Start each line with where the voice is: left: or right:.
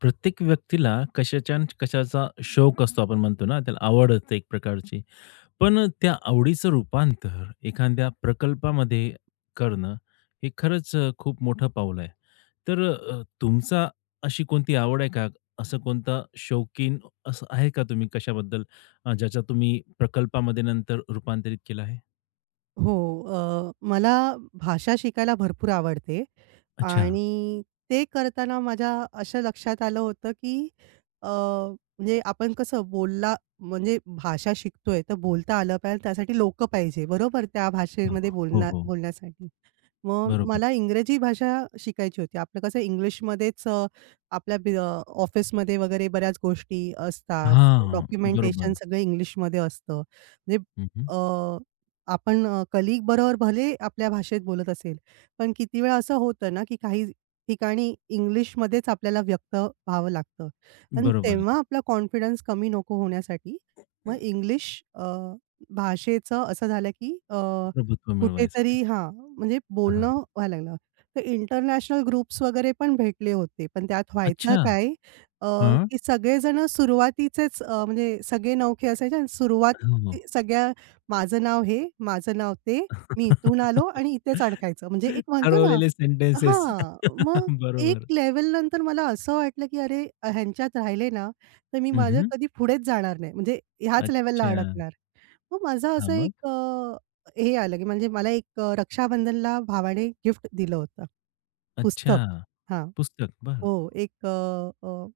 left: प्रत्येक व्यक्तीला कशाच्या न कशाचा शौक असतो आपण म्हणतो ना, त्याला आवड असते एक प्रकारची. पण त्या आवडीचं रूपांतर एखाद्या प्रकल्पामध्ये करणं हे खरंच खूप मोठं पाऊल आहे. तर तुमचा अशी कोणती आवड आहे का? असं कोणता शौकीन असं आहे का तुम्ही कशाबद्दल ज्याचा तुम्ही प्रकल्पामध्ये नंतर रूपांतरित केलं आहे?
right: हो. मला भाषा शिकायला भरपूर आवडते.
left: अच्छा.
right: आणि ते करताना माझ्या असं लक्षात आलं होतं, की म्हणजे आपण कसं बोलला म्हणजे भाषा शिकतोय, तर बोलता आलं पाहिजे त्यासाठी लोकं पाहिजे, बरोबर? त्या भाषेमध्ये
left: हो,
right: बोलण्या
left: हो.
right: बोलण्यासाठी. मग
left: बरोबर.
right: मला इंग्रजी भाषा शिकायची होती. आपलं कसं इंग्लिशमध्येच आपल्या बि अ, ऑफिसमध्ये वगैरे बऱ्याच गोष्टी असतात.
left: हां, बरोबर.
right: डॉक्युमेंटेशन सगळं इंग्लिशमध्ये असतं. म्हणजे
left: हं, हं.
right: अ, आपण अ, बरोबर भले आपल्या भाषेत बोलत असेल, पण किती वेळा असं होतं ना, की काही ठिकाणी इंग्लिशमध्येच आपल्याला व्यक्त व्हावं लागतं आणि
left: बरोबर
right: तेव्हा
left: आहे.
right: आपला कॉन्फिडन्स कमी नको होण्यासाठी मग इंग्लिश अ, भाषेचं असं झालं, की
left: प्रभुत्व मिळवायसाठी.
right: कुठेतरी हां, म्हणजे
left: हां,
right: बोलणं व्हायला लागलं. तर इंटरनॅशनल ग्रुप्स वगैरे पण भेटले होते. पण त्यात व्हायचं
left: अच्छा.
right: काय अ,
left: हां.
right: की सगळेजण सुरुवातीचेच म्हणजे सगळे नवखे असायचे आणि सुरुवात
left: हो.
right: सगळ्या माझं नाव हे, माझं नाव ते मी इथून आलो आणि इथेच अडकायचं. म्हणजे एक म्हणतो ना
left: ठरवलेले सेंटेन्सेस.
right: हां. मग एक
left: बरोबर.
right: लेव्हलनंतर मला असं वाटलं, की अरे ह्यांच्यात राहिले ना, तर मी माझं
left: हं,
right: कधी पुढेच जाणार नाही. म्हणजे ह्याच लेव्हलला
left: अच्छा.
right: अडकणार. मग माझं
left: हां,
right: असं
left: मग?
right: एक हे आलं, की म्हणजे मला एक रक्षाबंधनला भावाने गिफ्ट दिलं होतं.
left: अच्छा.
right: पुस्तक. हां.
left: पुस्तक. बरं.
right: हो. एक अ, अ,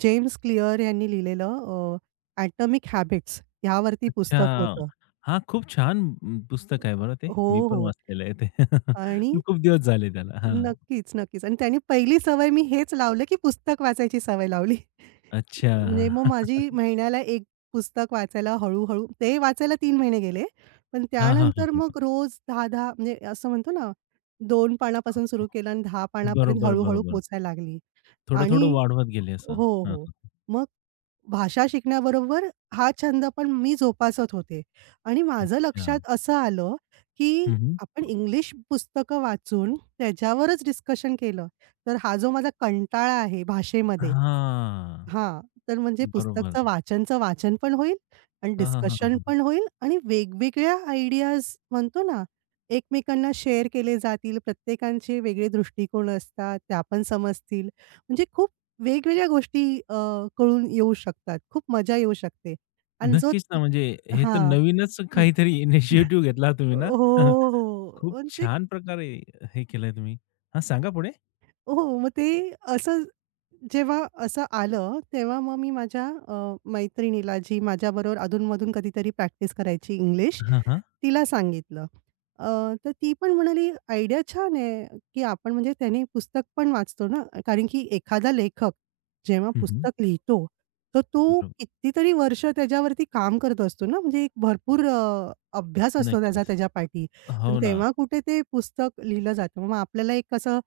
right: जेम्स क्लिअर यांनी लिहिलेलं "ॲटॉमिक हॅबिट्स" ह्यावरती
left: अच्छा.
right: पुस्तक होतं.
left: हां, खूप छान पुस्तक आहे बरं ते.
right: हो,
left: मी पण
right: हो.
left: वाचलेलं आहे ते.
right: आणि
left: पण खूप दिवस झाले त्याला. हां.
right: नक्कीच, नक्कीच. आणि त्याने पहिली सवय मी हेच लावलं, की पुस्तक वाचायची सवय लावली.
left: अच्छा.
right: म्हणजे मग माझी महिन्याला 1 पुस्तक वाचायला हळू-हळू ते वाचायला 3 महिने गेले. पण
left: हां, हां,
right: त्यानंतर
left: हां.
right: मग रोज 10-10 म्हणजे असं म्हणतो ना, 2 पानापासून सुरू केलं आणि 10 पानापर्यंत
left: बरोबर,
right: हळू-हळू
left: बरोबर.
right: पोचायला लागली.
left: थोडं-थोडं
right: आणि
left: वाढवत गेले असं.
right: हो,
left: हां,
right: हो.
left: हां.
right: मग भाषा शिकण्याबरोबर हा छंद पण मी जोपासत होते आणि माझं
left: अच्छा.
right: लक्षात असं आलं, की
left: हं, हं.
right: आपण इंग्लिश पुस्तकं वाचून त्याच्यावरच डिस्कशन केलं, तर हा जो माझा कंटाळा आहे भाषेमध्ये हां, तर म्हणजे
left: बरोबर.
right: पुस्तकचं वाचनचं वाचन पण होईल आणि
left: हां, हां, हां,
right: डिस्कशन
left: हां.
right: पण होईल आणि वेगवेगळ्या आयडियाज म्हणतो ना, एकमेकांना शेअर केले जातील. प्रत्येकांचे वेगळे दृष्टिकोन असतात, त्या पण समजतील. म्हणजे खूप वेगवेगळ्या गोष्टी अ, कळून येऊ शकतात. खूप मजा येऊ शकते आणि जो
left: नक्कीच ना, म्हणजे हे तर
right: हां.
left: नवीनच काहीतरी इनिशिएटिव्ह घेतला तुम्ही ना.
right: हो, हो.
left: खूप
right: म्हणजे
left: छान प्रकारे हे केलंय तुम्ही. हां, सांगा पुढे.
right: हो, मग ते असं जेव्हा असं आलं, तेव्हा मग मी माझ्या मैत्रिणीला जी माझ्याबरोबर अधूनमधून कधीतरी प्रॅक्टिस करायची इंग्लिश,
left: हां, हां.
right: तिला सांगितलं. अ, तर ती पण म्हणाली, "आयडिया छान आहे, की आपण म्हणजे त्याने पुस्तक पण वाचतो ना." कारण की एखादा लेखक जेव्हा
left: हं, हं.
right: पुस्तक लिहितो, तर तो
left: बरोबर.
right: कितीतरी वर्ष त्याच्यावरती काम करत असतो ना, म्हणजे एक भरपूर अभ्यास असतो त्याचा
left: नक्कीच.
right: त्याच्या पाठी. पण
left: हो ना,
right: तेव्हा कुठे ते पुस्तक लिहिलं जातं. मग आपल्याला एक असं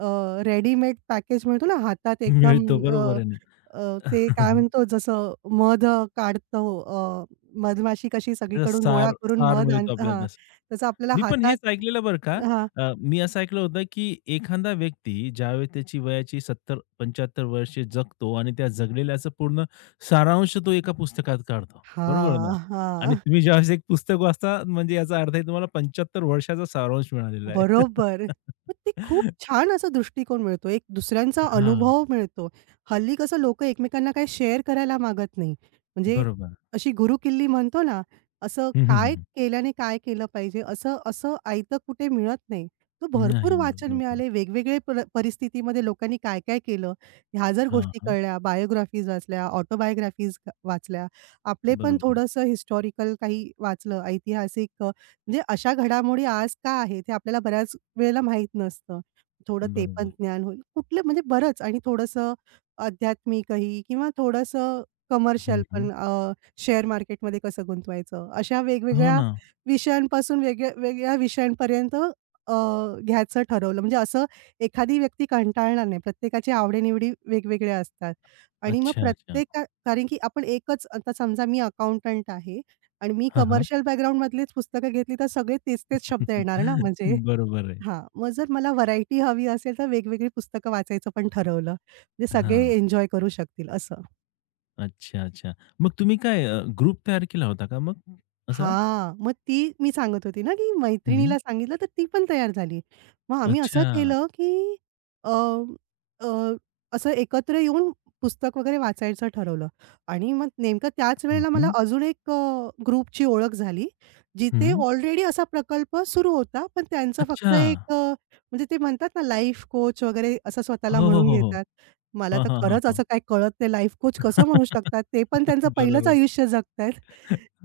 right: अ, रेडीमेड पॅकेज मिळतो ना हातात एकदम
left: मिळतो
right: अ,
left: बरोबर आहे ना.
right: अ, ते काय म्हणतो जसं काढतो मधमाशी कशी
left: त्याचा
right: सगळीकडून गोळा
left: सार
right: करून
left: सार
right: मध आण
left: मिळतो
right: हां,
left: आपल्याला.
right: तसं आपल्याला
left: मी पण
right: हातात
left: हेच ऐकलेलं बरं का.
right: हां.
left: मी असं ऐकलं होतं, की एखादा व्यक्ती ज्यावेळेस त्याची वयाची 70-75 वर्षे जगतो आणि त्या जगलेल्याचं पूर्ण सारांश तो एका पुस्तकात काढतो. बरोबर ना?
right: हां,
left: आणि
right: हां.
left: तुम्ही ज्यावेळेस एक पुस्तक वाचता म्हणजे याचा अर्थ आहे तुम्हाला 75 वर्षाचा सारांश मिळालेला आहे.
right: बरोबर. मग ते खूप छान असा दृष्टिकोन मिळतो. एक दुसऱ्यांचा
left: हां,
right: अनुभव मिळतो. हल्ली कसं लोकं एकमेकांना काही शेअर करायला मागत नाही. म्हणजे
left: बरोबर.
right: अशी गुरुकिल्ली म्हणतो ना, असं
left: हं, हं,
right: काय
left: हं.
right: केल्याने काय केलं पाहिजे असं असं आयतं कुठे मिळत नाही. तो भरपूर
left: नाही मिळत.
right: वाचन
left: बरोबर.
right: मिळाले. वेगवेगळे परिस्थितीमध्ये लोकांनी काय-काय केलं, ह्या जर
left: हां,
right: गोष्टी
left: हां.
right: कळल्या, बायोग्राफीज वाचल्या, ऑटोबायोग्राफीज वाचल्या. आपले पण
left: बरोबर,
right: थोडंसं हिस्टॉरिकल काही वाचलं, ऐतिहासिक म्हणजे अशा घडामोडी आज का आहेत हे आपल्याला बऱ्याच वेळेला माहीत नसतं. थोडं ते पण
left: बरोबर.
right: ज्ञान होईल. कुठलं म्हणजे बरंच आणि थोडंसं आध्यात्मिकही किंवा थोडंसं कमर्शियल
left: हं, हं.
right: पण शेअर मार्केटमध्ये कसं गुंतवायचं? अशा
left: हो
right: वेगवेगळ्या
left: ना.
right: विषयांपासून वेगळ्या वेगळ्या विषयांपर्यंत घ्यायचं ठरवलं. म्हणजे असं एखादी व्यक्ती कंटाळणार नाही. प्रत्येकाची आवडीनिवडी वेगवेगळ्या असतात आणि मग
left: अच्छा, अच्छा.
right: प्रत्येका कारण की आपण एकच आता समजा मी अकाउंटंट आहे. आणि मी
left: हां, हां.
right: कमर्शियल बॅकग्राऊंडमधलीच पुस्तकं घेतली, तर सगळे तेच-तेच शब्द येणार ना म्हणजे
left: बरोबर आहे.
right: हां, मग जर मला व्हरायटी हवी असेल, तर वेगवेगळी पुस्तकं वाचायचं पण ठरवलं. म्हणजे सगळे
left: हां.
right: एन्जॉय करू शकतील असं.
left: अच्छा, अच्छा. मग तुम्ही काय ग्रुप तयार केला होता का मग असा?
right: हां, मग ती मी सांगत होती ना, की
left: हं,
right: मैत्रिणीला सांगितलं तर ती पण तयार झाली. मग आम्ही असं
left: अच्छा.
right: केलं, की अ, अ, असं एकत्र येऊन पुस्तक वगैरे वाचायचं ठरवलं आणि मग नेमकं त्याच
left: हं,
right: वेळेला मला
left: हं.
right: अजून एक ग्रुपची ओळख झाली. जिथे ऑलरेडी असा प्रकल्प सुरू होता. पण त्यांचा फक्त
left: अच्छा.
right: एक म्हणजे ते म्हणतात ना लाईफ कोच वगैरे असं स्वतःला
left: हो, हो,
right: म्हणून
left: हो, हो.
right: घेतात. मला
left: हां,
right: तर
left: हां, हां,
right: खरंच
left: हां.
right: असं काही कळत नाही लाईफ कोच कसं म्हणू शकतात? ते पण त्यांचं पहिलंच
left: बरोबर.
right: आयुष्य जगतायत.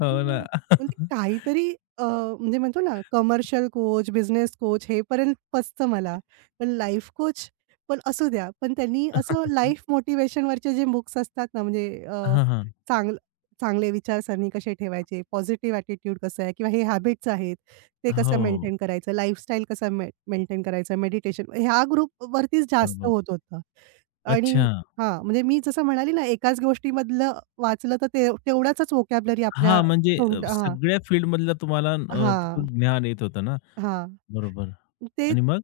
left: हो ना.
right: म्हणजे काहीतरी अ, म्हणजे म्हणतो ना कमर्शियल कोच, बिझनेस कोच हे पर्यंत पचतं मला. पण लाईफ कोच पण असू द्या. पण त्यांनी असं लाईफ मोटिव्हेशनवरचे जे बुक्स असतात ना म्हणजे
left: हां, हां.
right: चांगलं चांगले विचारसरणी कसे ठेवायचे, पॉझिटिव्ह ॲटिट्यूड कसं आहे किंवा हे हॅबिट्स आहेत, ते कसं
left: हो,
right: मेंटेन करायचं, लाईफस्टाईल कसं मेंटेन करायचं, मेडिटेशन ह्या ग्रुपवरतीच जास्त
left: बरोबर.
right: होत होतं. आणि
left: अच्छा.
right: हां, म्हणजे मी जसं म्हणाली ना एकाच गोष्टीमधलं वाचलं तर ते तेवढाच व्होकॅब्युलरी आपल्या
left: हां, म्हणजे
right: तोंड हां.
left: सगळ्या फील्डमधलं तुम्हाला
right: हां,
left: तिथून ज्ञान येत होतं ना?
right: हां.
left: बरोबर.
right: ते
left: आणि मग?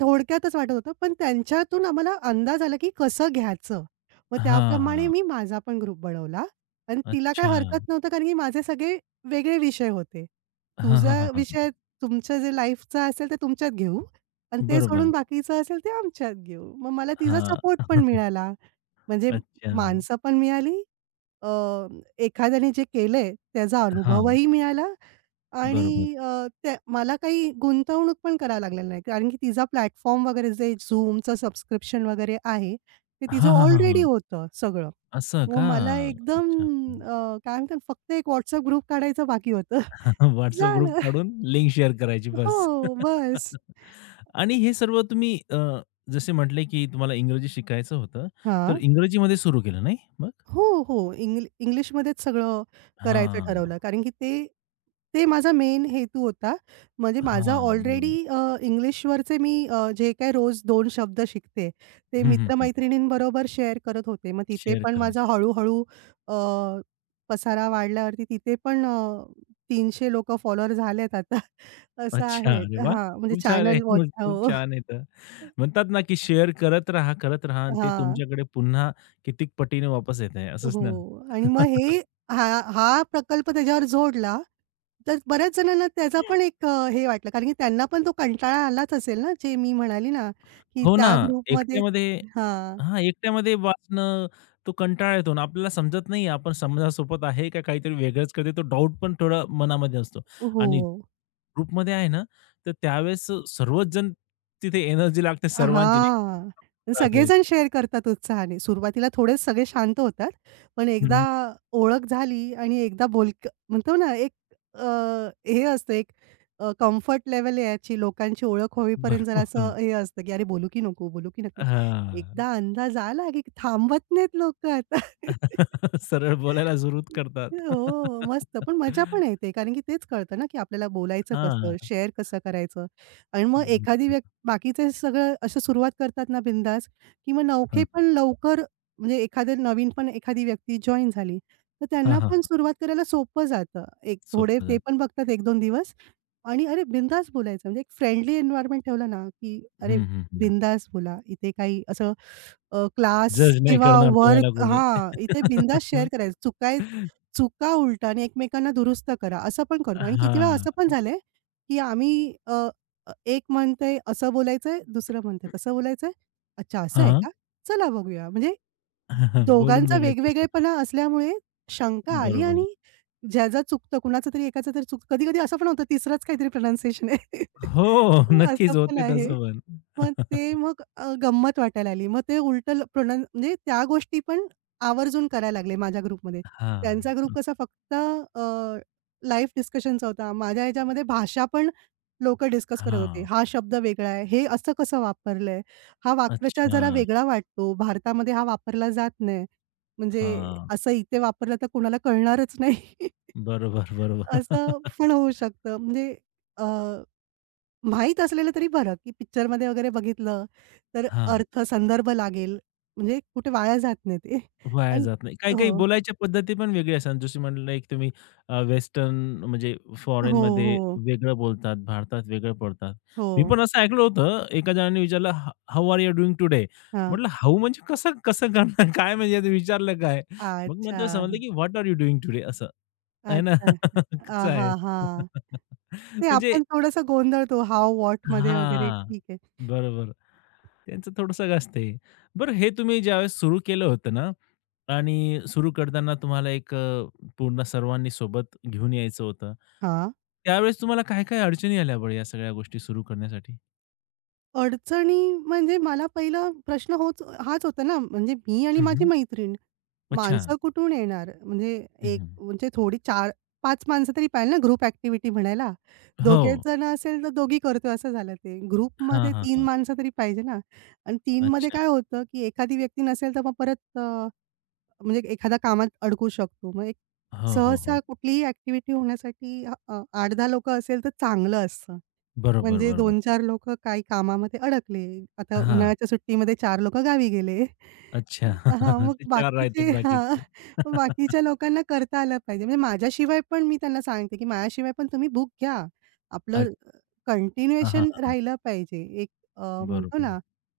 right: थोडक्यातच वाटत होतं, पण त्यांच्यातून आम्हाला अंदाज आला, की कसं घ्यायचं. मग
left: हां,
right: त्याप्रमाणे
left: हां.
right: मी माझा पण ग्रुप बनवला आणि तिला काही
left: अच्छा.
right: हरकत नव्हतं, कारण की माझे सगळे वेगळे विषय होते.
left: हां, हां, हां,
right: तुझा
left: हां.
right: विषय तुमचं जे लाईफचा असेल ते तुमच्यात घेऊ आणि ते
left: बरोबर.
right: सोडून बाकीचं असेल ते आमच्यात घेऊ. मग मला तिचा
left: हां.
right: सपोर्ट पण मिळाला. म्हणजे
left: अच्छा.
right: माणसं पण मिळाली अ, एखाद्याने जे केलंय त्याचा
left: हां,
right: अनुभवही मिळाला
left: बरोबर.
right: आणि त्या मला काही गुंतवणूक पण करायला लागलेली नाही. कारण की तिचा प्लॅटफॉर्म वगैरे जे Zoomचं सबस्क्रिप्शन वगैरे आहे, ते तिचं
left: हां, हां, हां, हां.
right: ऑलरेडी होतं सगळं.
left: असं
right: मग
left: का?
right: मला एकदम
left: अच्छा, अच्छा.
right: काय म्हणतात फक्त एक WhatsApp ग्रुप काढायचं बाकी होतं.
left: WhatsApp ग्रुप
right: झालं.
left: काढून लिंक शेअर करायची बस.
right: हो, बस.
left: आणि हे सर्व तुम्ही जसे म्हटले, की तुम्हाला इंग्रजी शिकायचं होतं, तर
right: हां.
left: इंग्रजीमध्ये सुरू केलं नाही मग?
right: हो, हो. इंग्लिशमध्येच सगळं करायचं
left: हां,
right: ठरवलं. कारण की ते ते माझा मेन हेतू होता. म्हणजे माझा
left: हां.
right: ऑलरेडी
left: बरोबर.
right: इंग्लिशवरचे मी जे काही रोज 2 शब्द शिकते, ते
left: हं, हं, हं.
right: मित्र-मैत्रिणींबरोबर शेअर करत होते. मग तिथे
left: शेअर
right: पण माझा
left: करायची.
right: हळू-हळू अ, पसारा वाढल्यावरती तिथे पण 300 लोकं फॉलोवर झालेत आता. असं
left: अच्छा.
right: आहे.
left: अरे वाह!
right: हां, म्हणजे
left: खूप छान आहे.
right: चॅनल
left: मग
right: WhatsApp
left: खूप
right: हो.
left: छान आहे तर. म्हणतात ना, की शेअर करत राहा, करत राहा आणि ते
right: हां.
left: तुमच्याकडे पुन्हा कितीक पटीने वापस येत आहे असंच ना?
right: हो. आणि मग हे हा हा प्रकल्प त्याच्यावर जोडला, तर बऱ्याच जणांना त्याचा पण एक हे वाटलं कारण की त्यांना पण तो कंटाळा आलाच असेल ना, जे मी म्हणाली ना, की
left: हो ना,
right: त्या ग्रुपमध्ये
left: एकट्यामध्ये
right: हां.
left: हां, एकट्यामध्ये वाचणं तो कंटाळा येतो आणि आपल्याला समजत नाही आपण समाजासोबत आहे का काहीतरी वेगळंच करते तो डाऊट पण थोडा मनामध्ये असतो
right: हो.
left: आणि ग्रुपमध्ये आहे ना, तर त्यावेळेस सर्वच जण तिथे एनर्जी लागते सर्वांची नाही
right: हां.
left: का, राहतोय.
right: सगळेजण शेअर करतात उत्साहाने. सुरुवातीला थोडे सगळे शांत होतात. पण
left: हं,
right: एकदा
left: हं.
right: ओळख झाली आणि एकदा बोलक म्हणतो ना एक अ, हे असतं एक कम्फर्ट लेव्हल याची लोकांची ओळख होईपर्यंत जरा
left: बरोबर.
right: असं हे असतं, की "अरे बोलू की नको? बोलू की नको?"
left: हां.
right: एकदा अंदाज आला, की थांबत नाहीत लोकं आता.
left: सरळ बोलायला सुरुवात करतात.
right: हो, मस्त. पण मजा पण येते कारण की तेच कळतं ना, की आपल्याला बोलायचं कसं?
left: हां.
right: शेअर कसं करायचं? आणि मग एखादी व्यक्ती
left: बरोबर.
right: बाकीचे सगळं असं सुरुवात करतात ना बिंदास, की मग नवखे
left: हां,
right: पण लवकर म्हणजे एखादं नवीन पण एखादी व्यक्ती जॉइन झाली, तर
left: हां,
right: त्यांना पण
left: हां.
right: सुरुवात करायला सोपं जातं. एक थोडे
left: सोपं
right: ते
left: जातं.
right: पण बघतात एक दोन दिवस आणि अरे बिंदास बोलायचं म्हणजे एक फ्रेंडली एन्व्हायर्नमेंट ठेवलं ना, की अरे
left: हं, हं, हं.
right: बिंदास बोला. इथे काही असं क्लास
left: जज नाही
right: किंवा
left: करणार तुम्हाला
right: वर्क
left: कोणी.
right: हां, इथे बिनधास्त शेअर करायचं. चुका आहेत उलटा आणि एकमेकांना दुरुस्त करा, असं पण करतो आणि किती वेळा
left: हां.
right: असं पण झालंय, की आम्ही अ, अ, एक म्हणतंय असं बोलायचंय, दुसरं म्हणतंय तसं बोलायचंय. अच्छा असं आहे
left: हां.
right: का? चला बघूया. म्हणजे
left: बोलून
right: दोघांचा
left: बघायचं असतं पण.
right: वेगवेगळेपणा असल्यामुळे शंका आली
left: बरोबर.
right: आणि ज्याचं चुकतं, कुणाचं तरी एकाचं तरी चुकतं. कधी-कधी असं पण होतं तिसराच काहीतरी प्रोनन्सिएशन आहे.
left: हो,
right: असं
left: नक्कीच
right: पण
left: होते
right: आहे.
left: तसं पण.
right: मग ते मग गंमत वाटायला लागली. मग ते उलटं प्रोनाऊन म्हणजे त्या गोष्टी पण आवर्जून करायला लागले माझ्या ग्रुपमध्ये. त्यांचा ग्रुप
left: हां.
right: कसा फक्त अ, लाईफ डिस्कशनचा होता. माझ्या ह्याच्यामध्ये भाषा पण लोकं डिस्कस करत होते.
left: हां.
right: हा शब्द वेगळा आहे. हे असं कसं वापरलंय? हा वाक्प्रचार जरा
left: अच्छा.
right: वेगळा वाटतो. भारतामध्ये हा वापरला जात नाही. म्हणजे
left: हां.
right: असं इथे वापरलं तर कुणाला कळणारच नाही.
left: बरोबर, बरोबर.
right: असं पण होऊ शकतं. म्हणजे माहीत असलेलं तरी बरं, की पिक्चरमध्ये वगैरे बघितलं, तर
left: हां.
right: अर्थ, संदर्भ लागेल. म्हणजे कुठे वाया जात नाही ते.
left: वाया
right: आणि
left: जात नाही. काही-काही
right: हो,
left: बोलायच्या पद्धती पण वेगळी असतात. जशी म्हणलं एक तुम्ही वेस्टर्न म्हणजे
right: हो,
left: फॉरेनमध्ये
right: हो,
left: वेगळं बोलतात, भारतात वेगळं बोलतात.
right: हो.
left: मी पण असं ऐकलं होतं एका जणाने विचारलं, "how are you doing today?"
right: हां.
left: म्हटलं हाऊ म्हणजे कसं कसं करणार? काय म्हणजे आता विचारलं काय? मग
right: अच्छा,
left: नंतर समजलं की what are you doing today असं. आहे ना?
right: अच्छा. आ,
left: कसं
right: हां,
left: आहे?
right: हां. ते
left: म्हणजे
right: आपण थोडंसं गोंधळतो हाऊ, व्हॉटमध्ये वगैरे.
left: हां,
right: ठीक आहे.
left: बरोबर. त्यांचं थोडंसं असते. बरं हे तुम्ही ज्यावेळेस सुरू केलं होतं ना आणि सुरू करताना तुम्हाला एक पूर्ण सर्वांनी सोबत घेऊन यायचं होतं.
right: हां.
left: त्यावेळेस तुम्हाला काय-काय अडचणी आल्या बरं या सगळ्या गोष्टी सुरू करण्यासाठी?
right: अडचणी म्हणजे मला पहिला प्रश्न हाच होता ना, म्हणजे मी आणि
left: हं,
right: माझी
left: हं.
right: मैत्रीण.
left: अच्छा.
right: माणसं कुठून येणार? म्हणजे
left: हं,
right: एक
left: हं.
right: म्हणजे थोडी चार पाच माणसं तरी पाहिजे ना ग्रुप ॲक्टिव्हिटी म्हणायला.
left: हो.
right: दोघेच जण असेल तर दोघी करतोय असं झालं ते.
left: हां,
right: ग्रुपमध्ये
left: हां,
right: 3
left: हां.
right: माणसं तरी पाहिजे ना आणि 3 मध्ये
left: अच्छा.
right: काय होतं, की एखादी व्यक्ती नसेल तर मग परत म्हणजे एखादा कामात अडकू शकतो. मग एक
left: हो, हो,
right: सहसा
left: हो.
right: कुठलीही ॲक्टिव्हिटी होण्यासाठी 8-10 असेल तर चांगलं असतं.
left: बरोबर,
right: म्हणजे
left: बरोबर.
right: दोन चार लोकं काही कामामध्ये अडकले. आता
left: हां.
right: उन्हाळ्याच्या सुट्टीमध्ये चार लोकं गावी गेले.
left: अच्छा.
right: हां, मग
left: ते 4
right: बाकीचे
left: राहतात
right: हां,
left: बाकीचे.
right: मग बाकीच्या लोकांना करता आलं पाहिजे. म्हणजे माझ्याशिवाय पण मी त्यांना सांगते, की माझ्याशिवाय पण तुम्ही बुक घ्या. आपलं
left: अच्छा. हां, हां,
right: कंटिन्युएशन
left: हां, हां.
right: राहिलं पाहिजे. एक म्हणतो
left: बरोबर.
right: ना,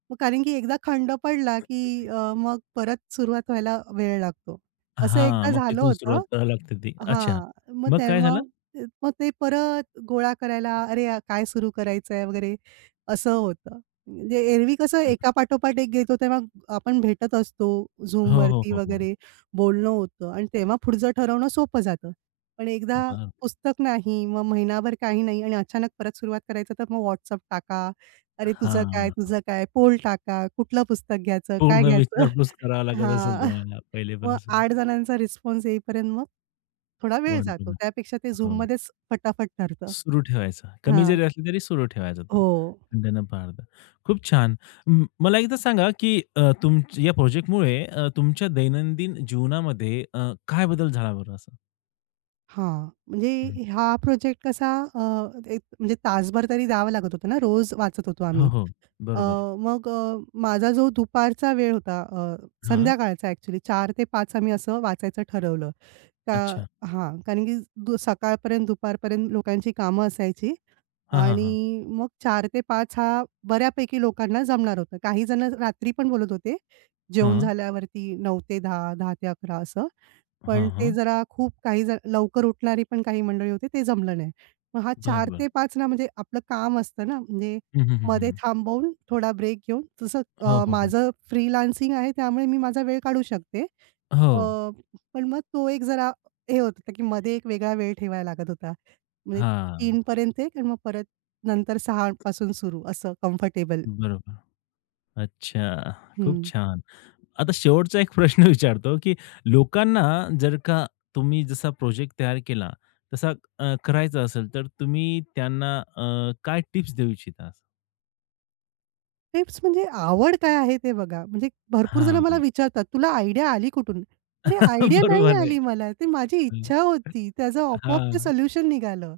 right: मग कारण की एकदा खंड पडला, की मग परत सुरुवात व्हायला वेळ लागतो. असं एकदा
left: हां, मग
right: झालं
left: तिथून सुरुवात
right: होतं.
left: करावी लागते ती. अच्छा.
right: हां. मग
left: मग काय
right: तेव्हा
left: झालं?
right: मग ते परत गोळा करायला, "अरे, आ- काय सुरू करायचंय?" वगैरे असं होतं. म्हणजे एरवी कसं एकापाठोपाठ एक घेतो, तेव्हा आपण भेटत असतो
left: हो, हो,
right: Zoomवरती
left: हो, हो.
right: वगैरे, बोलणं होतं आणि तेव्हा पुढचं ठरवणं सोपं जातं. पण एकदा
left: बरं.
right: पुस्तक नाही, मग महिनाभर काही नाही आणि अचानक परत सुरुवात करायचं, तर मग WhatsApp टाका. "अरे, तुझं काय?
left: हां.
right: तुझं काय?" पोल टाका. कुठलं पुस्तक घ्यायचं? काय
left: पूर्ण
right: घ्यायचं?
left: विचारपूस करावा लागत असेल
right: हां.
left: तुम्हाला
right: मग
left: पहिलेपासून.
right: 8 जणांचा रिस्पॉन्स येईपर्यंत थोडा वेळ
left: वाट
right: जातो.
left: बघून.
right: त्यापेक्षा ते
left: हो.
right: Zoomमध्येच फटाफट ठरतं.
left: सुरू ठेवायचा. कमी
right: हां.
left: जरी असली तरी सुरू ठेवायचा तो.
right: हो.
left: खंड न पाडता. खूप छान. मला एकदा सांगा, की तुमच्या या प्रोजेक्टमुळे तुमच्या दैनंदिन जीवनामध्ये काय बदल झाला बरं असं?
right: हां.
left: हं.
right: म्हणजे हा प्रोजेक्ट कसा एक म्हणजे तासभर तरी द्यावा लागत होता ना, रोज वाचत होतो
left: हो,
right: आम्ही.
left: हो.
right: अ,
left: बरोबर.
right: मग अ, माझा जो दुपारचा वेळ होता
left: हां.
right: संध्याकाळचा ॲक्चुअली 4 ते 5 आम्ही असं वाचायचं ठरवलं. का
left: अच्छा.
right: हां. कारण की सकाळपर्यंत, दुपारपर्यंत लोकांची कामं असायची.
left: हां, हां, हां.
right: आणि मग 4 ते 5 हा बऱ्यापैकी लोकांना जमणार होतं. काही जण रात्री पण बोलत होते. जेवून
left: हां.
right: झाल्यावरती 9 ते 10, 10 ते 11 असं. पण
left: हां,
right: ते
left: हां.
right: जरा खूप काही जण लवकर उठणारी पण काही मंडळी होती, ते जमलं नाही. मग हा
left: बरं,
right: 4
left: बरं.
right: ते 5 ना म्हणजे आपलं काम असतं ना, म्हणजे
left: हं, हं, हं,
right: मध्ये
left: हं.
right: थांबवून थोडा ब्रेक घेऊन तसं
left: हो, हो, हो.
right: माझं फ्रीलान्सिंग आहे त्यामुळे मी माझा वेळ काढू शकते.
left: हो.
right: पण मग तो एक जरा हे होत होता, की मध्ये एक वेगळा वेळ ठेवायला लागत होता. म्हणजे
left: हां,
right: 3 पर्यंत एक आणि मग परत नंतर 6 पासून सुरू असं कम्फर्टेबल.
left: बरोबर. अच्छा, खूप
right: हं.
left: छान. आता शेवटचा एक प्रश्न विचारतो, की लोकांना जर का तुम्ही जसा प्रोजेक्ट तयार केला, तसा करायचा असेल, तर तुम्ही त्यांना काय टिप्स देऊ इच्छिता?
right: टिप्स म्हणजे आवड काय आहे ते बघा. म्हणजे भरपूर जण मला
left: हां.
right: विचारतात, "तुला आयडिया आली कुठून?" अरे आयडिया नाही
left: बरोबर आहे.
right: आली मला. ती माझी
left: हं.
right: इच्छा होती. त्याचं आपोआप ते
left: हां,
right: सोल्युशन निघालं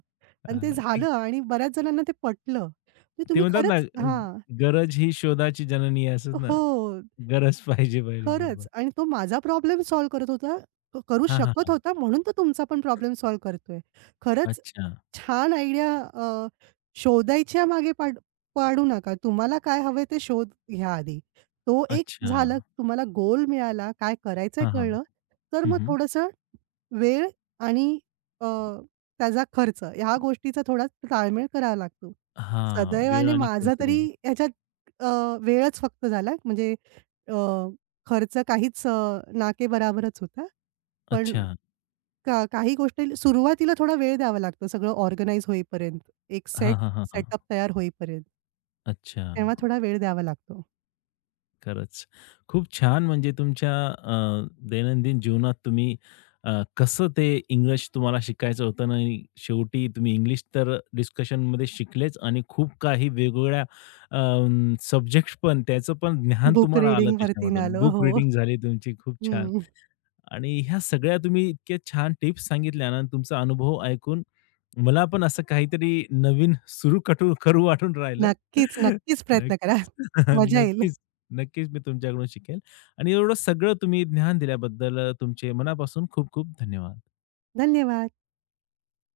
right: आणि ते
left: हां.
right: झालं
left: ते
right: आणि बऱ्याच जणांना ते पटलं. म्हणजे
left: ते
right: तुम्ही
left: म्हणतात ना,
right: खरंच हां.
left: गरज ही शोधाची जननी आहे असंच ना?
right: हो.
left: गरज पाहिजे पहिले
right: खरंच
left: बरोबर.
right: आणि तो माझा प्रॉब्लेम सॉल्व्ह करत होता. तो करू
left: हां, हां,
right: शकत
left: हां.
right: होता म्हणून तो तुमचा पण प्रॉब्लेम सॉल्व्ह करतोय. खरंच
left: अच्छा,
right: छान आयडिया शोधायच्या मागे पाडू नका. तुम्हाला काय हवंय ते शोध घ्या आधी. तो एक
left: अच्छा.
right: झालं, तुम्हाला गोल मिळाला, काय करायचंय
left: हां, हां.
right: कळलं, तर
left: हं,
right: मग
left: हं.
right: थोडंसं वेळ आणि अ, त्याचा खर्च ह्या गोष्टीचा थोडा ताळमेळ करावा लागतो.
left: हां, वेळ
right: सदैवाने
left: आणि
right: माझा
left: खर्च
right: तरी
left: पण.
right: ह्याच्यात अ, वेळच फक्त झाला म्हणजे अ, खर्च काहीच नाके बराबरच होता. पण
left: अच्छा.
right: का काही गोष्टी सुरुवातीला थोडा वेळ द्यावा लागतो, सगळं ऑर्गनाइज होईपर्यंत. एक सेट
left: हां, हां, हां, हां.
right: सेटअप तयार होईपर्यंत.
left: अच्छा.
right: तेव्हा थोडा वेळ द्यावा लागतो.
left: खरंच. खूप छान म्हणजे तुमच्या दैनंदिन जीवनात तुम्ही अ, कसं ते इंग्लिश तुम्हाला शिकायचं होतं आणि शेवटी तुम्ही इंग्लिश तर डिस्कशनमध्ये शिकलेच आणि खूप काही वेगवेगळ्या सब्जेक्ट्स पण त्याचं पण ज्ञान
right: बुक
left: तुम्हाला आलं
right: रीडिंगवरती
left: त्याच्यामधून.
right: आलो. हो.
left: बुक रीडिंग झाली तुमची. खूप छान.
right: हं.
left: आणि ह्या सगळ्या तुम्ही इतक्या छान टिप्स सांगितल्या ना, तुमचा अनुभव ऐकून मला पण असं काहीतरी नवीन सुरू कटू करू वाटून राहिलं.
right: नक्कीच, नक्कीच प्रयत्न करा.
left: नक्कीच,
right: मजा येईल.
left: नक्कीच, नक्कीच मी तुमच्याकडून शिकेल आणि एवढं सगळं तुम्ही ज्ञान दिल्याबद्दल तुमचे मनापासून खूप खूप धन्यवाद.
right: धन्यवाद.